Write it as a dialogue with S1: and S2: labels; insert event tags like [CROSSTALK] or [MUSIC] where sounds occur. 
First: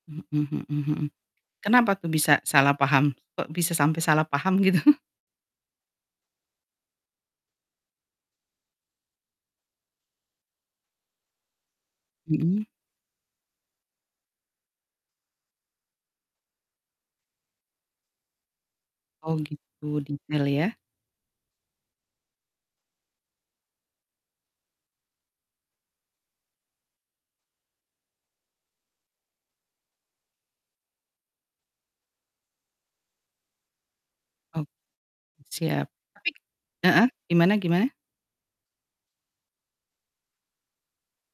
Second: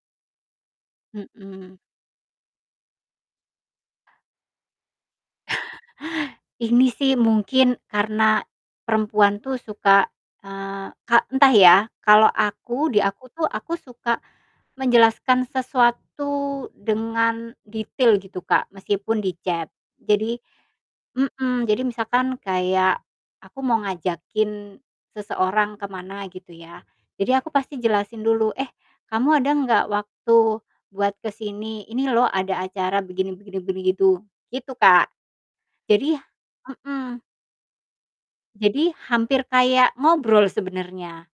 S1: Mhm mhm mhm.
S2: Mhm.
S1: Kenapa tuh bisa salah paham? Kok bisa sampai salah paham gitu?
S2: [CHUCKLES] Ini sih mungkin karena perempuan tuh suka, eee, kak entah ya, kalau
S1: Mhm.
S2: aku, di aku tuh, aku suka menjelaskan sesuatu dengan detail gitu Kak meskipun di
S1: Oh
S2: chat
S1: gitu
S2: jadi
S1: detail ya?
S2: mhm, jadi misalkan kayak, aku mau ngajakin seseorang ke mana gitu ya. Jadi aku pasti jelasin dulu, "Eh kamu ada nggak waktu buat ke sini? Ini loh ada acara begini begini begini," gitu.
S1: Oh.
S2: Gitu Kak.
S1: Siap.
S2: Jadi
S1: Tapi heeh,
S2: mhm.
S1: gimana gimana?
S2: Jadi hampir kayak ngobrol sebenernya.